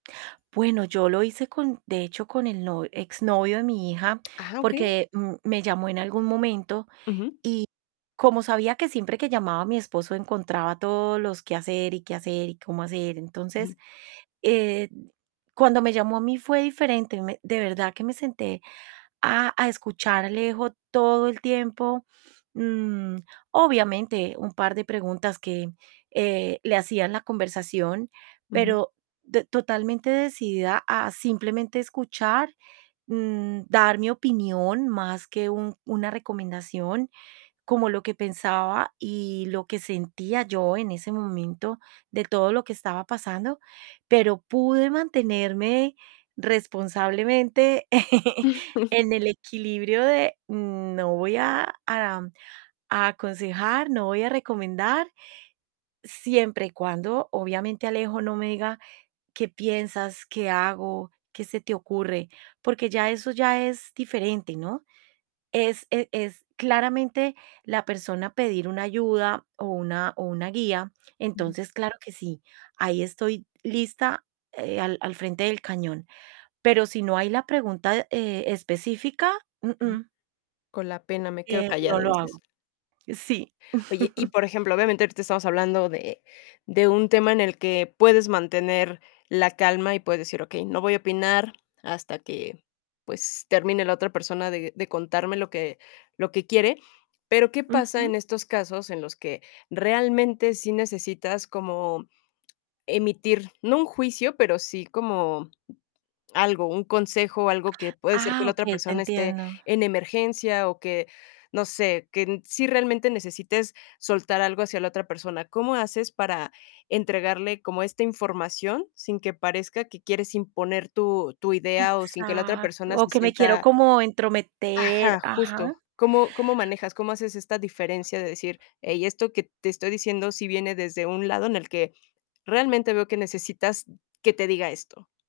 Bueno, yo lo hice con de hecho, con el no exnovio de mi hija, Ajá, okey. porque m me llamó en algún momento, y Ujú. como sabía que siempre que llamaba, mi esposo encontraba todos los qué hacer, y qué hacer y cómo hacer. Ujú. Entonces, eh, cuando me llamó a mí fue diferente, me de verdad que me senté a a escuchar a Alejo, todo el tiempo, mm, obviamente, un par de preguntas que, eh, le hacía en la conversación, Ujú. pero d totalmente decidida a simplemente escuchar, mm, dar mi opinión, más que un una recomendación, como lo que pensaba, y lo que sentía yo en ese momento, de todo lo que estaba pasando. Pero, pude mantenerme responsablemente en el equilibrio de: "No voy a, a aconsejar, no voy a recomendar". Siempre y cuando, obviamente, Alejo no me diga: "¿Qué piensas? ¿Qué hago, qué se te ocurre?". Porque ya eso ya es diferente, ¿no? Es e es, claramente, la persona pedir una ayuda, o una o una guía, Ujú. entonces claro que sí, ahí estoy lista, eh, al al frente del cañón. Pero si no hay la pregunta, eh, específica, Ujú. uh-uh. "Con la pena, me quedo Eh, no callado", lo dices. hago. Sí Oye, y, por ejemplo, obviamente, ahorita estamos hablando de, de un tema en el que, puedes mantener la calma, y puedes decir: "Okey, no voy a opinar hasta que, pues, termine la otra persona de de contarme lo que lo que quiere". Pero ¿qué pasa Ujú. en estos casos en los que realmente sí necesitas como emitir? No un juicio, pero sí como, algo, un consejo, algo, que puede ser que Ah la otra okey, te persona esté entiendo. en emergencia o que no sé, que sí realmente necesites soltar algo hacia la otra persona, ¿cómo haces para entregarle como esta información, sin que parezca que quieres imponer tu tu idea, o sin que la otra Exacto, persona o se que me quiero sienta? como entrometer, ajá, justo. ajá. ¿Cómo cómo manejas, cómo haces esta diferencia, de decir: "Hey, esto que te estoy diciendo sí viene desde un lado en el que, realmente veo que necesitas que te diga esto?"